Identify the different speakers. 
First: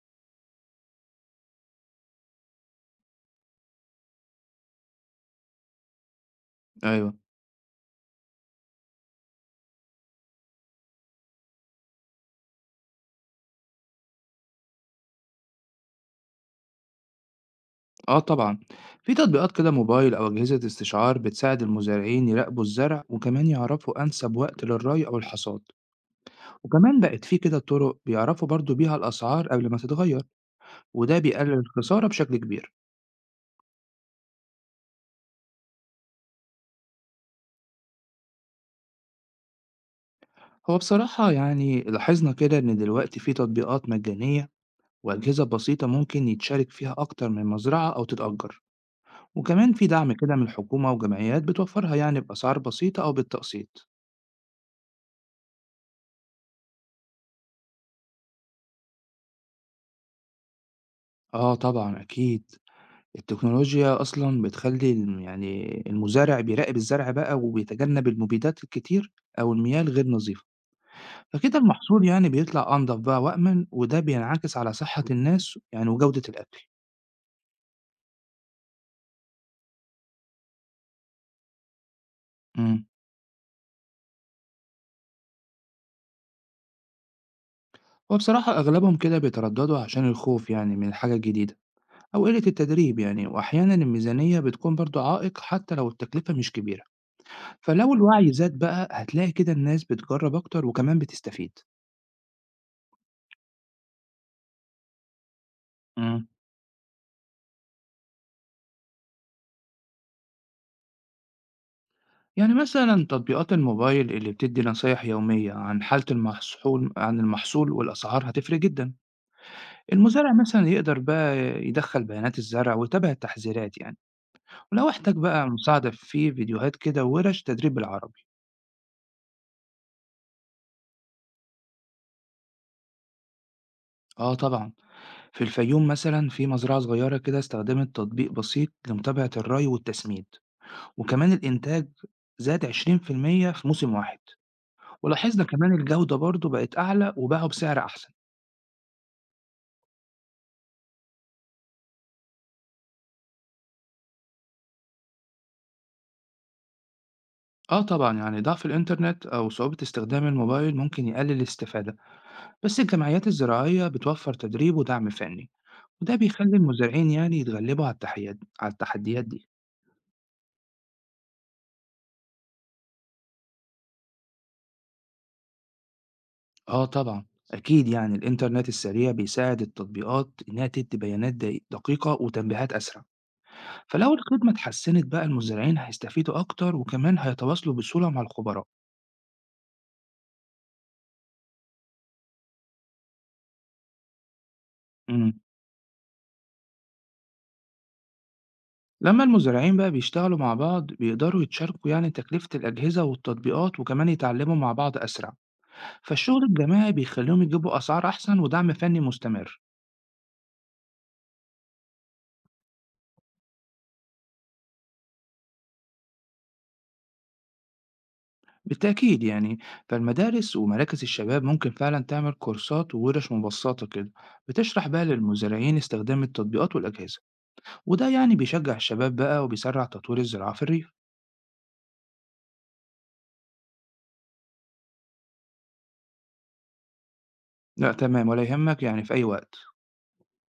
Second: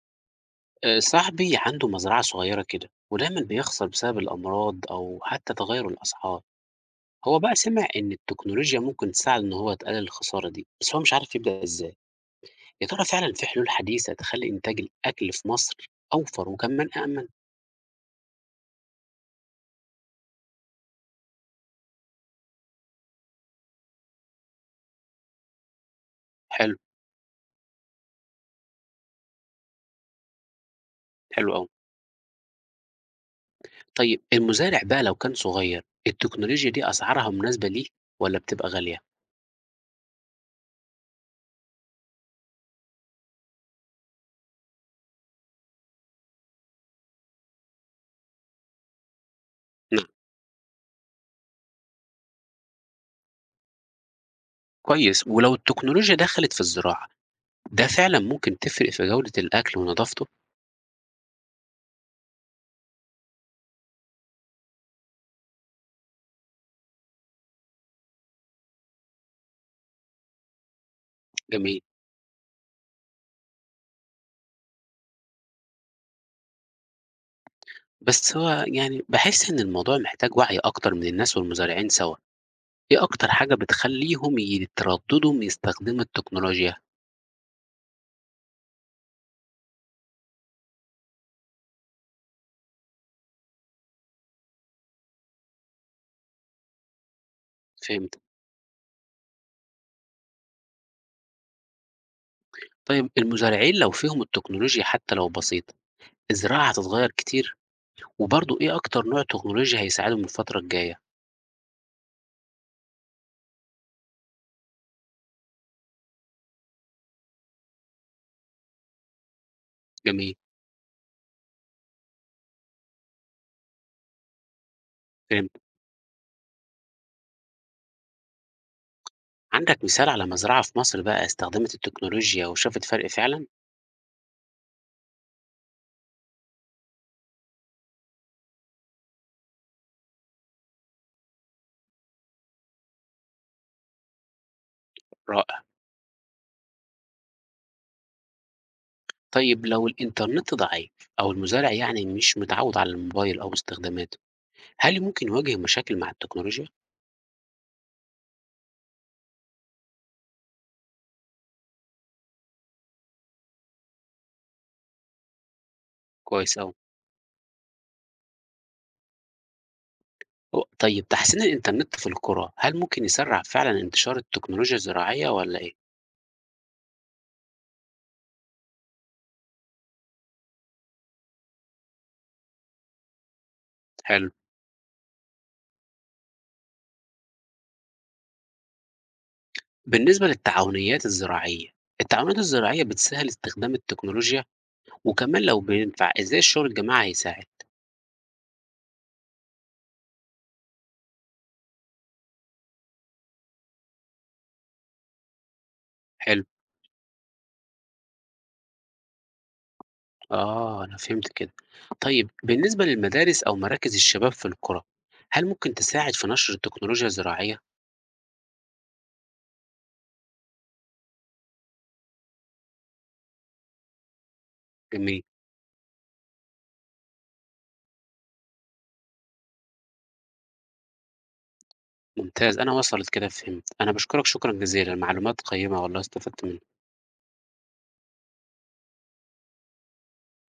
Speaker 1: صاحبي عنده مزرعة صغيرة كده، ودايمًا بيخسر بسبب الأمراض أو حتى تغير الأسعار،
Speaker 2: أيوه،
Speaker 1: هو بقى سمع إن التكنولوجيا ممكن تساعد إن هو يقلل الخسارة دي، بس هو مش عارف يبدأ إزاي، يا ترى فعلًا في حلول حديثة تخلي إنتاج الأكل في مصر أوفر وكمان أأمن؟
Speaker 2: آه طبعًا، في تطبيقات كده موبايل أو أجهزة استشعار بتساعد المزارعين يراقبوا الزرع، وكمان يعرفوا أنسب وقت للري أو الحصاد،
Speaker 1: حلو،
Speaker 2: وكمان بقت في كده طرق بيعرفوا برضه بيها الأسعار قبل ما تتغير، وده
Speaker 1: حلو
Speaker 2: بيقلل
Speaker 1: أوي.
Speaker 2: الخسارة بشكل كبير.
Speaker 1: طيب المزارع بقى لو كان صغير، التكنولوجيا دي أسعارها مناسبة ليه والّا بتبقى غالية؟
Speaker 2: هو بصراحة يعني لاحظنا كده إن دلوقتي في تطبيقات مجانية وأجهزة بسيطة ممكن يتشارك فيها أكتر من مزرعة أو تتأجر، وكمان في
Speaker 1: نعم،
Speaker 2: دعم كده من الحكومة وجمعيات بتوفرها يعني بأسعار بسيطة أو بالتقسيط.
Speaker 1: كويس، ولو التكنولوجيا دخلت في الزراعة، ده فعلًا ممكن تفرق في جودة الأكل ونضافته؟
Speaker 2: آه طبعًا أكيد. التكنولوجيا أصلًا بتخلّي المزارع بيراقب الزرع بقى وبيتجنب المبيدات الكتير أو المياه الغير نظيفة، فكده
Speaker 1: جميل.
Speaker 2: المحصول يعني بيطلع أنضف بقى وأأمن، وده بينعكس على صحة الناس يعني وجودة الأكل.
Speaker 1: بس هو يعني باحس إن الموضوع محتاج وعي أكتر من الناس والمزارعين سوا،
Speaker 2: إمم.
Speaker 1: إيه أكتر حاجة بتخلّيهم يترددوا من يستخدموا التكنولوجيا؟
Speaker 2: هو بصراحة أغلبهم كده بيترددوا عشان الخوف يعني من الحاجة الجديدة أو قلة التدريب يعني، وأحيانًا الميزانية بتكون برضه عائق حتى لو التكلفة مش كبيرة، فلو
Speaker 1: فهمت،
Speaker 2: الوعي زاد بقى هتلاقي كده الناس بتجرّب أكتر وكمان بتستفيد.
Speaker 1: طيب المزارعين لو فهموا التكنولوجيا حتى لو بسيطة،
Speaker 2: إمم.
Speaker 1: الزراعة هتتغير كتير؟ وبرضه إيه أكتر نوع تكنولوجيا هيساعدهم الفترة الجاية؟
Speaker 2: يعني مثلًا تطبيقات الموبايل اللي بتدّي نصايح يومية عن حالة المحصول عن المحصول والأسعار هتفرق جدًا، المزارع
Speaker 1: جميل،
Speaker 2: مثلًا يقدر بقى يدخّل بيانات الزرع ويتابع التحذيرات يعني، ولو احتاج بقى
Speaker 1: فهمت،
Speaker 2: مساعدة في فيديوهات كده وورش تدريب بالعربي.
Speaker 1: عندك مثال على مزرعة في مصر بقى استخدمت التكنولوجيا وشافت فرق فعلًا؟
Speaker 2: آه طبعًا، في الفيوم مثلًا في مزرعة صغيرة كده استخدمت تطبيق بسيط لمتابعة الري والتسميد، وكمان الإنتاج زاد 20% في المية في موسم واحد، ولاحظنا
Speaker 1: رائع،
Speaker 2: كمان الجودة برضه بقت أعلى وباعوا بسعر أحسن.
Speaker 1: طيب لو الإنترنت ضعيف أو المزارع يعني مش متعود على الموبايل أو استخداماته، هل ممكن يواجه مشاكل مع التكنولوجيا؟
Speaker 2: آه طبعًا، يعني ضعف الإنترنت أو صعوبة استخدام الموبايل ممكن يقلل الاستفادة، بس الجمعيات الزراعية بتوفر تدريب ودعم فني، وده بيخلي
Speaker 1: كويس أوي.
Speaker 2: المزارعين يعني يتغلبوا على التحديات دي.
Speaker 1: هو طيب تحسين الإنترنت في القرى، هل ممكن يسرّع فعلًا انتشار التكنولوجيا الزراعية والّا إيه؟
Speaker 2: آه طبعًا، أكيد يعني الإنترنت السريع بيساعد التطبيقات إنها تدي بيانات دقيقة وتنبيهات أسرع، فلو
Speaker 1: حلو.
Speaker 2: الخدمة اتحسنت بقى المزارعين هيستفيدوا أكتر وكمان هيتواصلوا بسهولة مع الخبراء.
Speaker 1: بالنسبة للتعاونيات الزراعية، التعاونيات الزراعية بتسهّل استخدام التكنولوجيا،
Speaker 2: إمم،
Speaker 1: وكمان لو بينفع إزاي الشغل الجماعي هيساعد؟
Speaker 2: لما المزارعين بقى بيشتغلوا مع بعض بيقدروا يتشاركوا يعني تكلفة الأجهزة والتطبيقات وكمان يتعلموا مع بعض أسرع. فالشغل
Speaker 1: حلو.
Speaker 2: الجماعي بيخليهم يجيبوا أسعار أحسن ودعم فني مستمر.
Speaker 1: آه، أنا فهمت كده. طيب بالنسبة للمدارس أو مراكز الشباب في القرى، هل ممكن تساعد في نشر التكنولوجيا الزراعية؟
Speaker 2: بالتأكيد يعني فالمدارس ومراكز الشباب ممكن فعلا تعمل كورسات وورش مبسطة كده بتشرح بقى
Speaker 1: جميل،
Speaker 2: للمزارعين استخدام التطبيقات والأجهزة، وده يعني بيشجع الشباب بقى وبيسرع تطوير الزراعة في الريف.
Speaker 1: ممتاز، أنا وصلت كده فهمت. أنا باشكرك شكرًا جزيلًا، معلومات قيّمة والله استفدت منك.
Speaker 2: لا، تمام ولا يهمك، يعني في أي وقت.